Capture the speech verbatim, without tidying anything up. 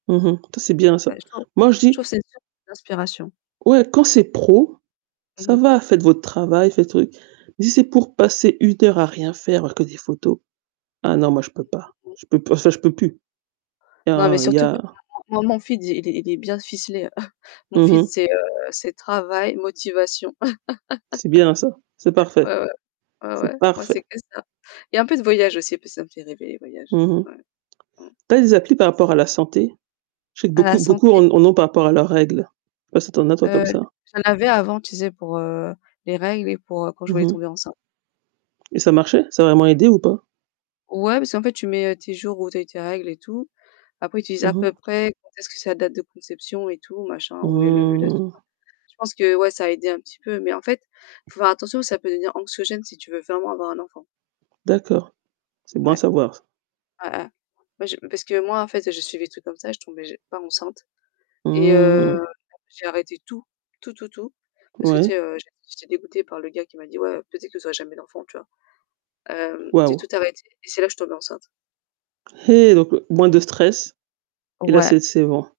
Mmh mh. Tu vois c'est bien ça. Ouais je trouve. Moi je Je dis trouve c'est une source d'inspiration. Ouais quand c'est pro, Mmh ça mh. va, faites votre travail, faites truc. Mais si c'est pour passer une heure à rien faire à voir que des photos, ah non moi je peux pas, [unintelligible] je peux p enfin je peux plus. Il y Non, mais a il y surtout que a moi moi mon feed, il est est bien ficelé. Heu, mon Mmh feed, mh. c'est, heu, c'est travail, motivation. C'est bien ça, c'est parfait. Ouais, ouais, ouais ouais, C'est moi parfait. c'est que ça. Il y a un peu de voyage aussi, parce ça me fait rêver les voyages. Mmh mh. Ouais. Mmh. Tu as des applis par rapport à la santé? Je sais que À la beaucoup, beaucoup santé en en ont par rapport à leurs règles. Je sais pas si tu en as toi comme Heu, ça? j'en avais avant, sais pour, heu, les règles et pour, heu, quand je Mmh voulais mh tomber enceinte. et ça marchait? Ça a vraiment aidé ou pas? Ouais, parce qu'en fait tu mets, heu, tes jours où tu as eu tes règles et tout. Après tu disais à Mmh mh. peu près quand est-ce que c'est la date de conception et tout machin ou même l'ovulation. Mmh. Je pense que ouais ça a aidé un petit peu mais en fait, il faut faire attention, ça peut devenir anxiogène si tu veux vraiment avoir un enfant. D'accord, c'est bon à Ouais. savoir ça. Ouais, ouais. Ouais je parce que moi en fait, heu, je suivais des trucs comme ça et je tombais ja pas enceinte et heu, Mmh. j'ai arrêté tout. Tout, tout, tout parce que tu sais, Ouais. heu, j'étais dégoûtée par le gars qui m'a dit: «Ouais, heu, peut-être vous aurez jamais d'enfant», Tu vois? Hem, j'ai Waouh. tout arrêté et c'est là je suis tombée enceinte. Eh donc heu, moins de stress et là, Ouais. c'est c'est bon.